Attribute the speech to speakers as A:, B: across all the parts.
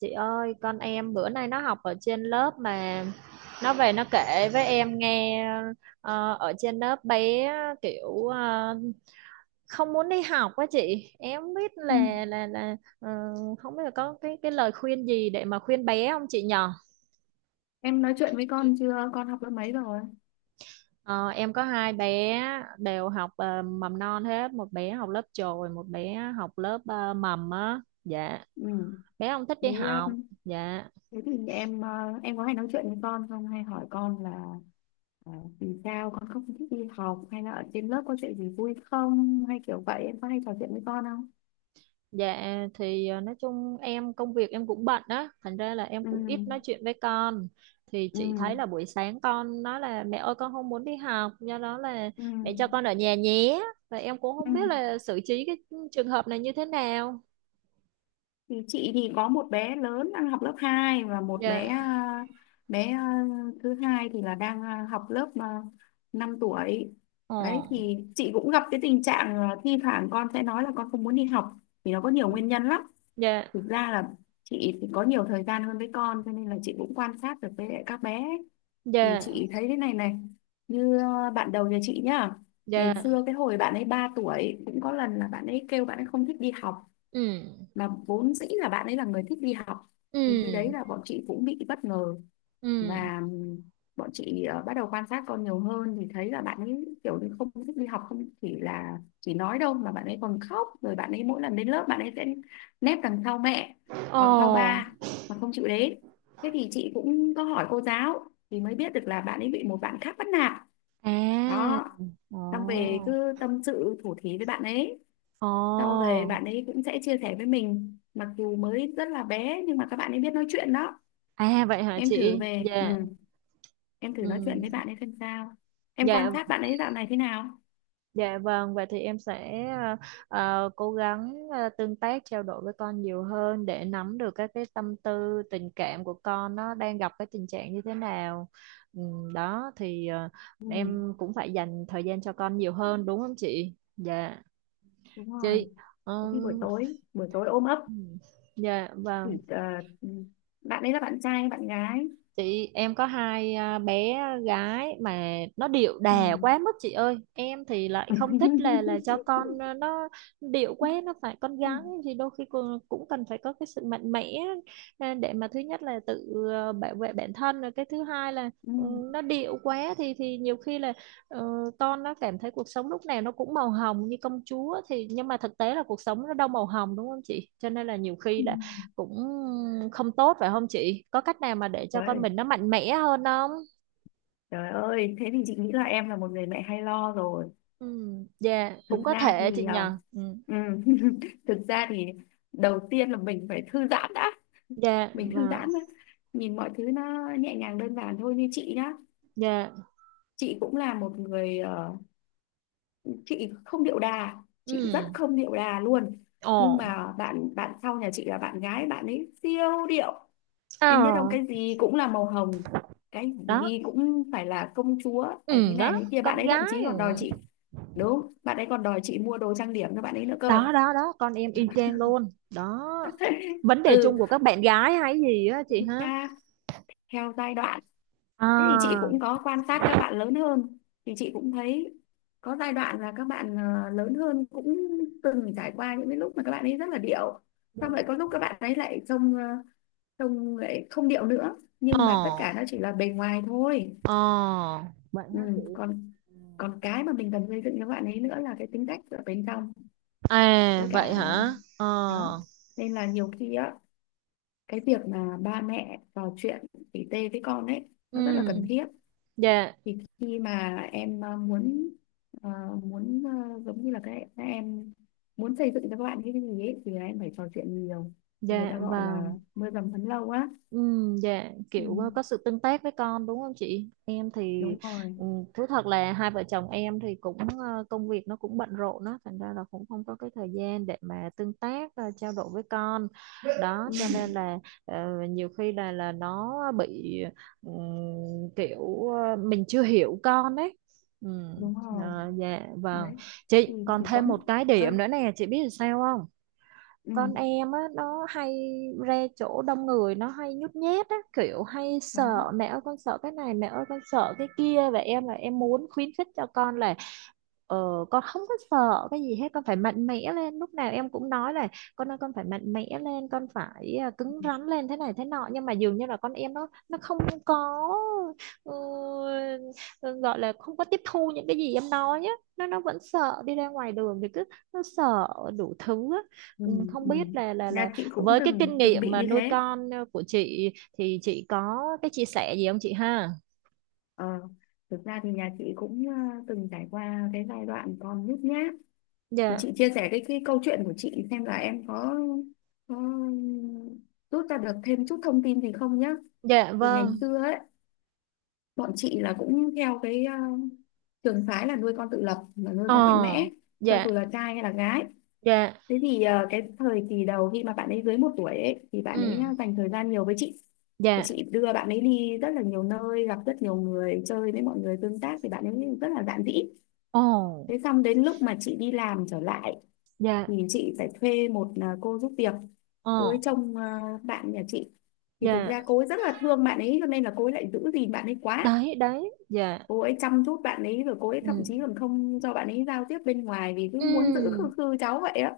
A: Chị ơi, con em bữa nay nó học ở trên lớp mà nó về nó kể với em nghe, ở trên lớp bé kiểu không muốn đi học quá chị. Em không biết
B: Ừ.
A: là không biết là có cái lời khuyên gì để mà khuyên bé không chị nhờ?
B: Em nói chuyện với con chưa? Con học lớp mấy rồi?
A: Ờ, em có hai bé đều học mầm non hết, một bé học lớp chồi, một bé học lớp mầm á. Dạ,
B: Ừ.
A: bé không thích
B: Thế,
A: đi học.
B: um,
A: Dạ.
B: thế thì em có hay nói chuyện với con không? Hay hỏi con là ờ, vì sao con không thích đi học? Hay là ở trên lớp có chuyện gì vui không? Hay kiểu vậy em có hay trò chuyện với con không?
A: Dạ thì nói chung em công việc em cũng bận á, thành ra là em
B: Ừ.
A: cũng ít nói chuyện với con. Thì
B: Ừ.
A: chị thấy là buổi sáng con nói là mẹ ơi con không muốn đi học, do đó là
B: Ừ.
A: mẹ cho con ở nhà nhé. Và em cũng
B: Ừ.
A: không biết là xử trí cái trường hợp này như thế nào.
B: Thì chị thì có một bé lớn đang học lớp 2 và một bé
A: Dạ.
B: bé à, thứ hai thì là đang học lớp 5 tuổi. Đấy thì
A: Ồ.
B: chị cũng gặp cái tình trạng thi thoảng con sẽ nói là con không muốn đi học vì nó có nhiều nguyên nhân lắm.
A: Dạ.
B: Thực ra là chị thì có nhiều thời gian hơn với con cho nên là chị cũng quan sát được với lại các bé ấy. Thì
A: Dạ.
B: chị thấy thế này này, như bạn đầu nhà chị nhá.
A: Dạ.
B: Ngày xưa cái hồi bạn ấy 3 tuổi cũng có lần là bạn ấy kêu bạn ấy không thích đi học,
A: Ừ.
B: mà vốn dĩ là bạn ấy là người thích đi học. Thì khi đấy
A: Ừ.
B: là bọn chị cũng bị bất ngờ,
A: Ừ.
B: và bọn chị bắt đầu quan sát con nhiều hơn thì thấy là bạn ấy kiểu như không thích đi học, không chỉ là chỉ nói đâu mà bạn ấy còn khóc. Rồi bạn ấy mỗi lần đến lớp bạn ấy sẽ nép đằng sau mẹ hoặc sau
A: Ồ.
B: ba mà không chịu đến. Thế thì chị cũng có hỏi cô giáo thì mới biết được là bạn ấy bị một bạn khác bắt nạt
A: À.
B: đó. Xong về
A: Ồ.
B: cứ tâm sự thủ thí với bạn ấy,
A: Ồ.
B: sau đấy bạn ấy cũng sẽ chia sẻ với mình, mặc dù mới rất là bé nhưng mà các bạn ấy biết nói chuyện đó.
A: À vậy hả
B: Em thử
A: chị?
B: về,
A: Dạ.
B: em thử nói chuyện
A: Ừ.
B: với bạn ấy xem sao, em quan
A: Dạ,
B: sát bạn ấy dạo này thế nào.
A: dạ vâng, vậy thì em sẽ cố gắng tương tác trao đổi với con nhiều hơn để nắm được các cái tâm tư, tình cảm của con, nó đang gặp cái tình trạng như thế nào. Đó thì
B: Ừ.
A: em cũng phải dành thời gian cho con nhiều hơn đúng không chị? Dạ
B: Đúng rồi,
A: chị.
B: có khi
A: Ừm,
B: buổi tối ôm ấp
A: ừ, dạ
B: thì,
A: vâng.
B: ừ. Bạn ấy là bạn trai hay bạn gái?
A: Chị, em có hai bé gái mà nó điệu
B: Ừ.
A: đà quá mức chị ơi, em thì lại không thích là cho con, nó điệu quá, nó phải con gái thì đôi khi cũng cần phải có cái sự mạnh mẽ, để mà thứ nhất là tự bảo vệ bản thân, rồi cái thứ hai là ừ,
B: Ừ.
A: nó điệu quá thì nhiều khi là ờ, con nó cảm thấy cuộc sống lúc nào nó cũng màu hồng như công chúa, thì nhưng mà thực tế là cuộc sống nó đâu màu hồng, đúng không chị, cho nên là nhiều
B: Ừ.
A: khi là cũng không tốt phải không chị? Có cách nào mà để cho con
B: Trời,
A: mình nó mạnh mẽ hơn không?
B: trời ơi, thế thì chị nghĩ là em là một người mẹ hay lo rồi.
A: Ừ, dạ, cũng
B: Thực
A: có
B: ra
A: thể chị
B: thì
A: nhờ. Ừ,
B: ừ, thực ra thì đầu tiên là mình phải thư giãn đã,
A: dạ,
B: mình thư
A: và
B: giãn đã. Nhìn mọi thứ nó nhẹ nhàng đơn giản thôi, như chị nhá,
A: dạ,
B: chị cũng là một người, chị không điệu đà, chị rất
A: ừ,
B: không điệu đà luôn. Nhưng
A: ồ,
B: mà bạn bạn sau nhà chị là bạn gái, bạn ấy siêu điệu.
A: ờ,
B: Em biết không, cái gì cũng là màu hồng, cái
A: đó,
B: gì cũng phải là công chúa, phải thế
A: ừ,
B: này
A: đó,
B: thế kia. Bạn
A: con
B: ấy thậm
A: gái,
B: chí còn đòi
A: ừ.
B: chị, đúng, bạn ấy còn đòi chị mua đồ trang điểm cho bạn ấy nữa cơ.
A: Đó, đó, đó, con em y chang luôn, đó. Vấn đề chung
B: Ừ,
A: của các bạn gái hay gì á chị
B: chúng
A: hả?
B: ta theo giai đoạn. Thế thì chị
A: À,
B: cũng có quan sát các bạn lớn hơn, thì chị cũng thấy có giai đoạn là các bạn lớn hơn cũng từng trải qua những cái lúc mà các bạn ấy rất là điệu,
A: dạ,
B: xong lại có lúc các bạn ấy lại trông, trông lại không điệu nữa, nhưng
A: ồ,
B: mà tất cả nó chỉ là bề ngoài thôi.
A: ồ vậy
B: Ừ,
A: hả chị?
B: còn
A: Ừ.
B: còn cái mà mình cần xây dựng cho bạn ấy nữa là cái tính cách ở bên trong, với
A: À, vậy
B: cả
A: hả? Ờ,
B: đó, nên là nhiều khi á cái việc mà ba mẹ trò chuyện tỉ tê với con ấy nó rất là
A: ừ,
B: cần thiết.
A: dạ,
B: Thì khi mà em ờ, muốn, giống như là cái các em muốn xây dựng cho các bạn như cái gì ấy thì là em phải trò chuyện nhiều, thì người
A: dạ,
B: ta gọi
A: và
B: là mưa dầm thấm lâu á.
A: ừ, dạ
B: Ừ,
A: kiểu có sự tương tác với con đúng không chị? Em thì
B: đúng rồi.
A: ừ, thú thật là hai vợ chồng em thì cũng công việc nó cũng bận rộn đó, thành ra là cũng không có cái thời gian để mà tương tác, trao đổi với con. Đó
B: Ừ,
A: cho nên là ờ, nhiều khi là nó bị ừ, kiểu mình chưa hiểu con ấy. Ừ,
B: đúng rồi,
A: ờ, dạ vâng.
B: đấy thì
A: Chị còn
B: chỉ có
A: thêm một cái
B: ơi,
A: điểm nữa nè, chị biết là sao không?
B: ừ,
A: Con em á, nó hay ra chỗ đông người nó hay nhút nhát á, kiểu hay
B: đó,
A: sợ, mẹ ơi con sợ cái này, mẹ ơi con sợ cái kia, và em là em muốn khuyến khích cho con là ờ, con không có sợ cái gì hết, con phải mạnh mẽ lên, lúc nào em cũng nói là con ơi con phải mạnh mẽ lên con phải cứng rắn lên thế này thế nọ, nhưng mà dường như là con em nó không có ừ, gọi là không có tiếp thu những cái gì em nói á, nó vẫn sợ, đi ra ngoài đường thì cứ nó sợ đủ thứ á.
B: ừ,
A: Ừ, không
B: ừ.
A: biết là
B: Nhà chị cũng
A: với cái kinh
B: từng từng
A: nghiệm
B: bị
A: mà
B: như
A: nuôi
B: thế.
A: con của chị thì chị có cái chia sẻ gì không chị ha?
B: Ờ, thực ra thì nhà chị cũng từng trải qua cái giai đoạn còn nhút nhát.
A: Dạ,
B: Chị chia sẻ cái câu chuyện của chị xem là em có rút ra được thêm chút thông tin gì không nhá.
A: dạ
B: Thì
A: vâng.
B: ngày xưa ấy, bọn chị là cũng theo cái trường phái là nuôi con tự lập mà nuôi con mạnh
A: Ờ,
B: mẽ, cho
A: dạ,
B: dù là trai hay là gái.
A: dạ.
B: Thế thì cái thời kỳ đầu khi mà bạn ấy dưới một tuổi ấy thì bạn ấy
A: Ừ,
B: dành thời gian nhiều với chị, và
A: dạ.
B: chị đưa bạn ấy đi rất là nhiều nơi, gặp rất nhiều người, chơi với mọi người tương tác thì bạn ấy rất là dạn dĩ.
A: Ồ,
B: Thế xong đến lúc mà chị đi làm trở lại
A: dạ.
B: thì chị phải thuê một cô giúp việc, cô ấy
A: Ờ,
B: trông bạn nhà chị. Thì thực
A: dạ.
B: ra cô ấy rất là thương bạn ấy cho nên là cô ấy lại giữ gìn bạn ấy quá,
A: Đấy, đấy, dạ.
B: cô ấy chăm chút bạn ấy, rồi cô ấy thậm
A: Ừ.
B: chí còn không cho bạn ấy giao tiếp bên ngoài vì cứ muốn giữ khư
A: Ừ.
B: khư cháu vậy á.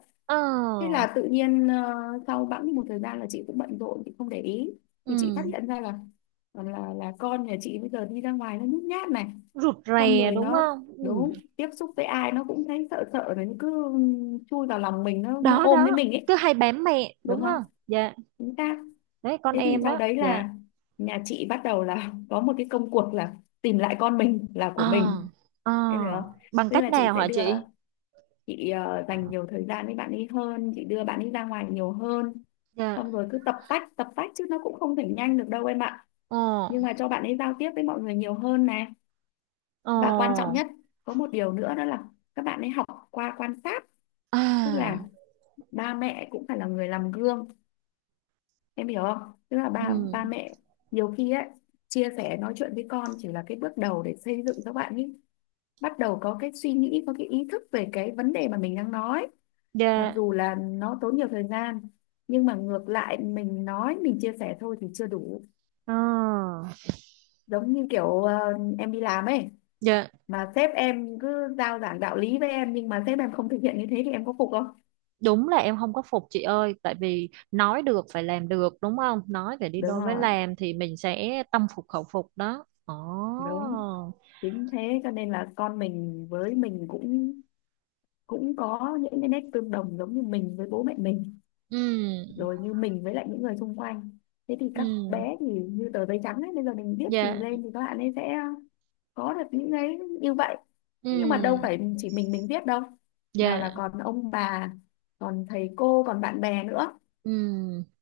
B: Thế
A: Ờ.
B: là tự nhiên sau bẵng một thời gian là chị cũng bận rộn, chị không để ý, thì chị phát
A: Ừ.
B: hiện ra là là con nhà chị bây giờ đi ra ngoài nó nhút nhát này.
A: Rụt
B: Xong
A: rè
B: rồi
A: đúng
B: nó,
A: không? Ừ.
B: đúng, tiếp xúc với ai nó cũng thấy sợ sợ này, nó cứ chui vào lòng mình, nó
A: Đó
B: ôm lấy
A: đó,
B: mình ấy.
A: cứ hay bám mẹ
B: Đúng
A: đúng
B: không,
A: không? Dạ.
B: chính xác.
A: Đấy con
B: Thế thì
A: em
B: sau
A: đó,
B: đấy
A: dạ.
B: là nhà chị bắt đầu là có một cái công cuộc là tìm lại con mình là
A: Ờ.
B: của mình,
A: Ờ.
B: em hiểu không.
A: Bằng
B: Tức
A: cách
B: là chị
A: nào
B: sẽ
A: hả
B: đưa,
A: chị?
B: chị dành nhiều thời gian với bạn ấy hơn, chị đưa bạn ấy ra ngoài nhiều hơn,
A: Dạ.
B: xong rồi cứ tập tách chứ nó cũng không thể nhanh được đâu em ạ.
A: Ờ.
B: Nhưng mà cho bạn ấy giao tiếp với mọi người nhiều hơn này, và quan trọng
A: Ồ,
B: nhất, có một điều nữa đó là các bạn ấy học qua quan sát. Tức là
A: à,
B: ba mẹ cũng phải là người làm gương, em hiểu không. Tức là
A: ừ,
B: ba ba mẹ nhiều khi ấy chia sẻ nói chuyện với con chỉ là cái bước đầu để xây dựng các bạn ấy, bắt đầu có cái suy nghĩ, có cái ý thức về cái vấn đề mà mình đang nói, mặc
A: dạ,
B: dù là nó tốn nhiều thời gian. Nhưng mà ngược lại mình nói mình chia sẻ thôi thì chưa đủ.
A: ờ,
B: Giống như kiểu em đi làm ấy,
A: dạ,
B: mà sếp em cứ giao giảng đạo lý với em, nhưng mà sếp em không thực hiện như thế thì em có phục không?
A: đúng là em không có phục chị ơi, tại vì nói được phải làm được đúng không? Nói phải đi
B: Đúng
A: đôi với
B: rồi,
A: làm thì mình sẽ tâm phục khẩu phục đó. Ồ,
B: đúng, chính thế. Cho nên là con mình với mình cũng cũng có những cái nét tương đồng, giống như mình với bố mẹ mình,
A: ừ,
B: rồi như mình với lại những người xung quanh. Thế thì các
A: ừ,
B: bé thì như tờ giấy trắng ấy, bây giờ mình viết gì
A: dạ,
B: lên thì các bạn ấy sẽ có được những cái như vậy. Thế nhưng mà đâu
A: ừ,
B: phải chỉ mình viết đâu, nào
A: dạ,
B: là còn ông bà, còn thầy cô, còn bạn bè nữa,
A: ừ,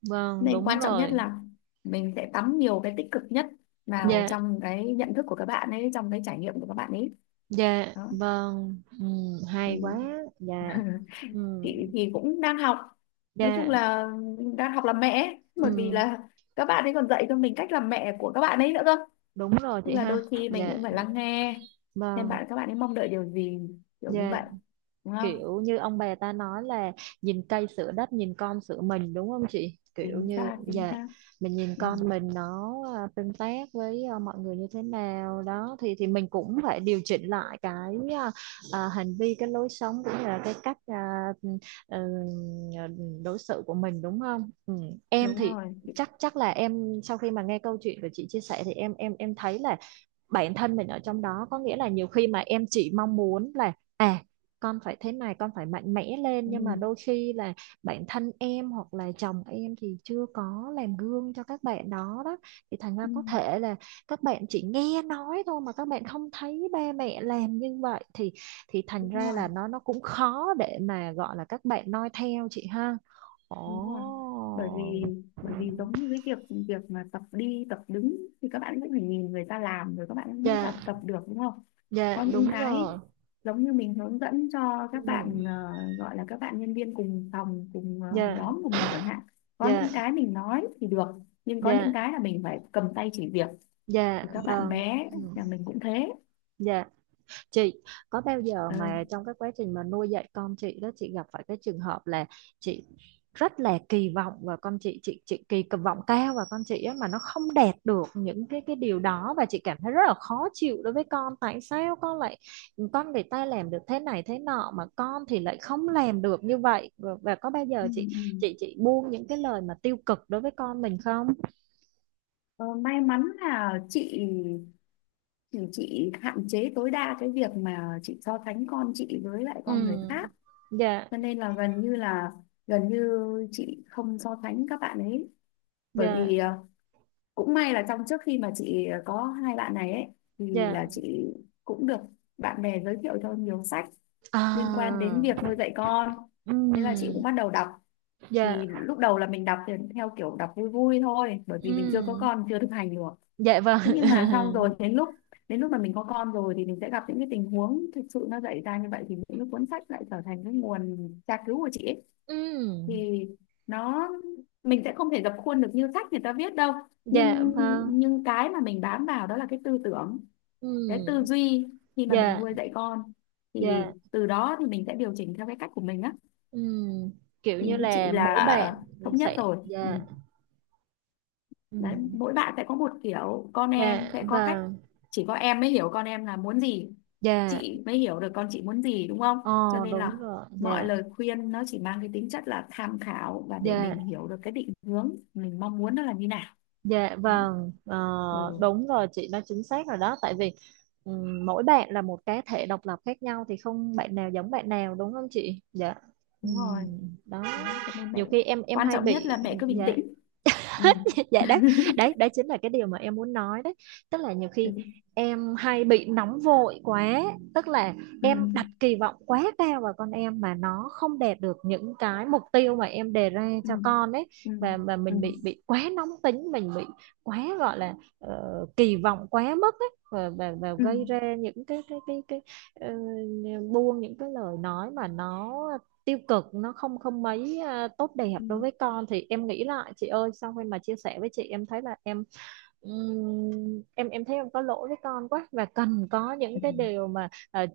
A: vâng,
B: nên
A: đúng
B: quan trọng nhất
A: rồi,
B: là mình sẽ tắm nhiều cái tích cực nhất vào
A: dạ,
B: trong cái nhận thức của các bạn ấy, trong cái trải nghiệm của các bạn ấy.
A: dạ,
B: Đó.
A: vâng, ừ,
B: Ừ.
A: hay quá, dạ, ừ,
B: Chị thì cũng đang học, nói
A: dạ,
B: chung là đang học làm mẹ ấy,
A: ừ,
B: bởi vì là các bạn ấy còn dạy cho mình cách làm mẹ của các bạn ấy nữa cơ.
A: đúng rồi
B: Tức
A: chị
B: là
A: ha,
B: đôi khi mình
A: dạ,
B: cũng phải lắng nghe xem
A: vâng,
B: các bạn ấy mong đợi điều gì, kiểu như
A: dạ.
B: vậy, đúng không.
A: Kiểu như ông bà ta nói là nhìn cây sửa đất nhìn con sửa mình đúng không chị, kiểu
B: Chính
A: như
B: xác, chính
A: dạ
B: xác.
A: mình nhìn
B: Ừ,
A: con mình nó tương tác với mọi người như thế nào đó thì mình cũng phải điều chỉnh lại cái hành vi cái lối sống cũng như là cái cách ờ, đối xử của mình đúng không, ừ. Em
B: đúng
A: thì
B: rồi.
A: chắc chắc là em sau khi mà nghe câu chuyện của chị chia sẻ thì em thấy là bản thân mình ở trong đó, có nghĩa là nhiều khi mà em chỉ mong muốn là con phải thế này con phải mạnh mẽ lên,
B: Ừ,
A: nhưng mà đôi khi là bản thân em hoặc là chồng em thì chưa có làm gương cho các bạn đó, đó thì thành ra
B: ừ,
A: có thể là các bạn chỉ nghe nói thôi mà các bạn không thấy ba mẹ làm như vậy thì thành
B: đúng
A: ra
B: rồi,
A: là nó cũng khó để mà gọi là các bạn noi theo chị ha.
B: đúng rồi. bởi vì
A: Ồ,
B: bởi vì giống như cái việc việc mà tập đi tập đứng thì các bạn cũng phải nhìn người ta làm rồi các bạn mới tập
A: dạ,
B: tập được, đúng không.
A: dạ
B: Có những
A: đúng
B: cái
A: rồi.
B: giống như mình hướng dẫn cho
A: Ừ,
B: các bạn, gọi là các bạn nhân viên cùng phòng cùng
A: dạ
B: nhóm của mình chẳng hạn, có những
A: dạ
B: cái mình nói thì được, nhưng có những
A: dạ.
B: cái là mình phải cầm tay chỉ việc,
A: Dạ
B: thì các bạn
A: vâng.
B: bé
A: Ừ,
B: nhà mình cũng thế.
A: dạ chị, có bao giờ mà
B: Ơi.
A: trong cái quá trình mà nuôi dạy con chị đó chị gặp phải cái trường hợp là chị rất là kỳ vọng và con chị chị kỳ vọng cao và con chị á mà nó không đạt được những cái điều đó và chị cảm thấy rất là khó chịu đối với con, tại sao con lại con người ta làm được thế này thế nọ mà con thì lại không làm được như vậy, và có bao
B: Ừ,
A: giờ chị
B: ừ.
A: chị buông những cái lời mà tiêu cực đối với con mình không?
B: Ờ, may mắn là chị thì chị hạn chế tối đa cái việc mà chị so sánh con chị với lại
A: Ừ.
B: con người khác.
A: Dạ
B: Cho nên là gần như chị không so sánh các bạn ấy, bởi
A: dạ
B: vì cũng may là trong trước khi mà chị có hai bạn này ấy thì
A: dạ.
B: là chị cũng được bạn bè giới thiệu cho nhiều sách liên quan đến
A: À,
B: việc nuôi dạy con, thế là chị cũng
A: ừm,
B: bắt đầu đọc.
A: dạ,
B: Thì lúc đầu là mình đọc thì theo kiểu đọc vui vui thôi bởi vì mình chưa có
A: ừm,
B: con, chưa thực hành được.
A: dạ vâng,
B: Thế nhưng mà xong rồi đến lúc mà mình có con rồi thì mình sẽ gặp những cái tình huống thực sự nó dạy ra như vậy, thì những cái cuốn sách lại trở thành cái nguồn tra cứu của chị ấy.
A: ừm,
B: Thì nó, mình sẽ không thể dập khuôn được như sách người ta viết đâu,
A: dạ
B: nhưng
A: vâng,
B: nhưng cái mà mình bám vào đó là cái tư tưởng, cái tư
A: ừm,
B: duy khi mà mình
A: dạ,
B: nuôi dạy con, thì
A: dạ,
B: từ đó thì mình sẽ điều chỉnh theo cái cách của mình á.
A: ừm, kiểu
B: Thì
A: như
B: như chị
A: là mỗi
B: là
A: bạn
B: thống nhất
A: sẽ,
B: rồi. Ừ,
A: dạ,
B: đấy
A: ừm,
B: mỗi bạn sẽ có một kiểu, con em
A: dạ
B: sẽ có cách,
A: vâng,
B: chỉ có em mới hiểu con em là muốn gì,
A: dạ,
B: chị mới hiểu được con chị muốn gì, đúng không.
A: ờ
B: Cho nên
A: đúng
B: là
A: rồi,
B: mọi
A: dạ,
B: lời khuyên nó chỉ mang cái tính chất là tham khảo, và để
A: dạ.
B: mình hiểu được cái định hướng mình mong muốn nó là như nào.
A: Dạ
B: Đó.
A: vâng, ờ,
B: Ừ,
A: đúng rồi chị nói chính xác rồi đó, tại vì mỗi bạn là một cá thể độc lập khác nhau thì không bạn nào giống bạn nào đúng không chị? Dạ.
B: đúng rồi.
A: Đó.
B: Đấy cho nên mẹ
A: Nhiều khi em
B: quan
A: hay
B: trọng nhất là
A: bị,
B: mẹ cứ bình
A: dạ,
B: tĩnh. Ừ.
A: hết dạ đấy, đấy đấy chính là cái điều mà em muốn nói đấy, tức là nhiều
B: Ừ.
A: khi em hay bị nóng vội quá, tức là
B: Ừ.
A: em đặt kỳ vọng quá cao vào con em mà nó không đạt được những cái mục tiêu mà em đề ra
B: Ừ.
A: cho con ấy,
B: Ừ.
A: và
B: Ừ.
A: mình bị quá nóng tính, mình bị quá gọi là ờ, kỳ vọng quá mức ấy, và
B: Ừ.
A: gây ra những cái ờ, buông những cái lời nói mà nó tiêu cực, nó không không mấy tốt đẹp
B: Ừ.
A: đối với con, thì em nghĩ lại chị ơi, sau khi mà chia sẻ với chị em thấy là em ừm, em thấy em có lỗi với con quá và cần có những
B: Ừ.
A: cái điều mà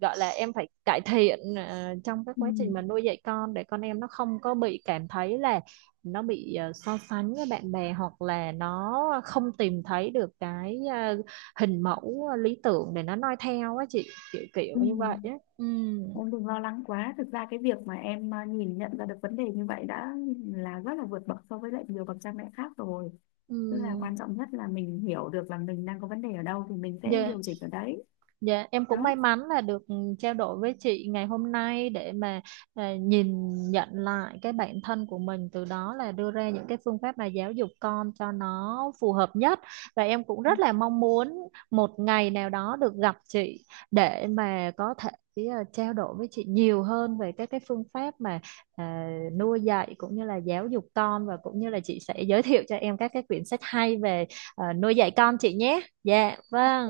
A: gọi là em phải cải thiện, trong cái
B: Ừ.
A: quá trình mà nuôi dạy con, để con em nó không có bị cảm thấy là nó bị so sánh với bạn bè hoặc là nó không tìm thấy được cái hình mẫu lý tưởng để nó noi theo á chị, kiểu
B: Ừ.
A: kiểu như vậy á, ừ,
B: Em đừng lo lắng quá. Thực ra cái việc mà em nhìn nhận ra được vấn đề như vậy đã là rất là vượt bậc so với lại nhiều bậc cha mẹ khác rồi.
A: ừ.
B: Tức là quan trọng nhất là mình hiểu được là mình đang có vấn đề ở đâu thì mình sẽ
A: Dạ,
B: điều chỉnh ở đấy.
A: dạ em cũng
B: Đó.
A: may mắn là được trao đổi với chị ngày hôm nay để mà nhìn nhận lại cái bản thân của mình, từ đó là đưa ra những cái phương pháp mà giáo dục con cho nó phù hợp nhất, và em cũng rất là mong muốn một ngày nào đó được gặp chị để mà có thể trao đổi với chị nhiều hơn về các cái phương pháp mà à, nuôi dạy cũng như là giáo dục con, và cũng như là chị sẽ giới thiệu cho em các cái quyển sách hay về nuôi dạy con chị nhé. Dạ,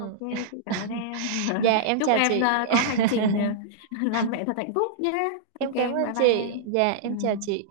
B: Ok, chị cảm ơn em.
A: Dạ em
B: Chúc
A: chào
B: em
A: chị.
B: có hành trình làm mẹ thật hạnh phúc nhé. Ok,
A: Em cảm
B: bye
A: ơn
B: bye
A: chị.
B: em.
A: Dạ em chào
B: Ừ.
A: chị.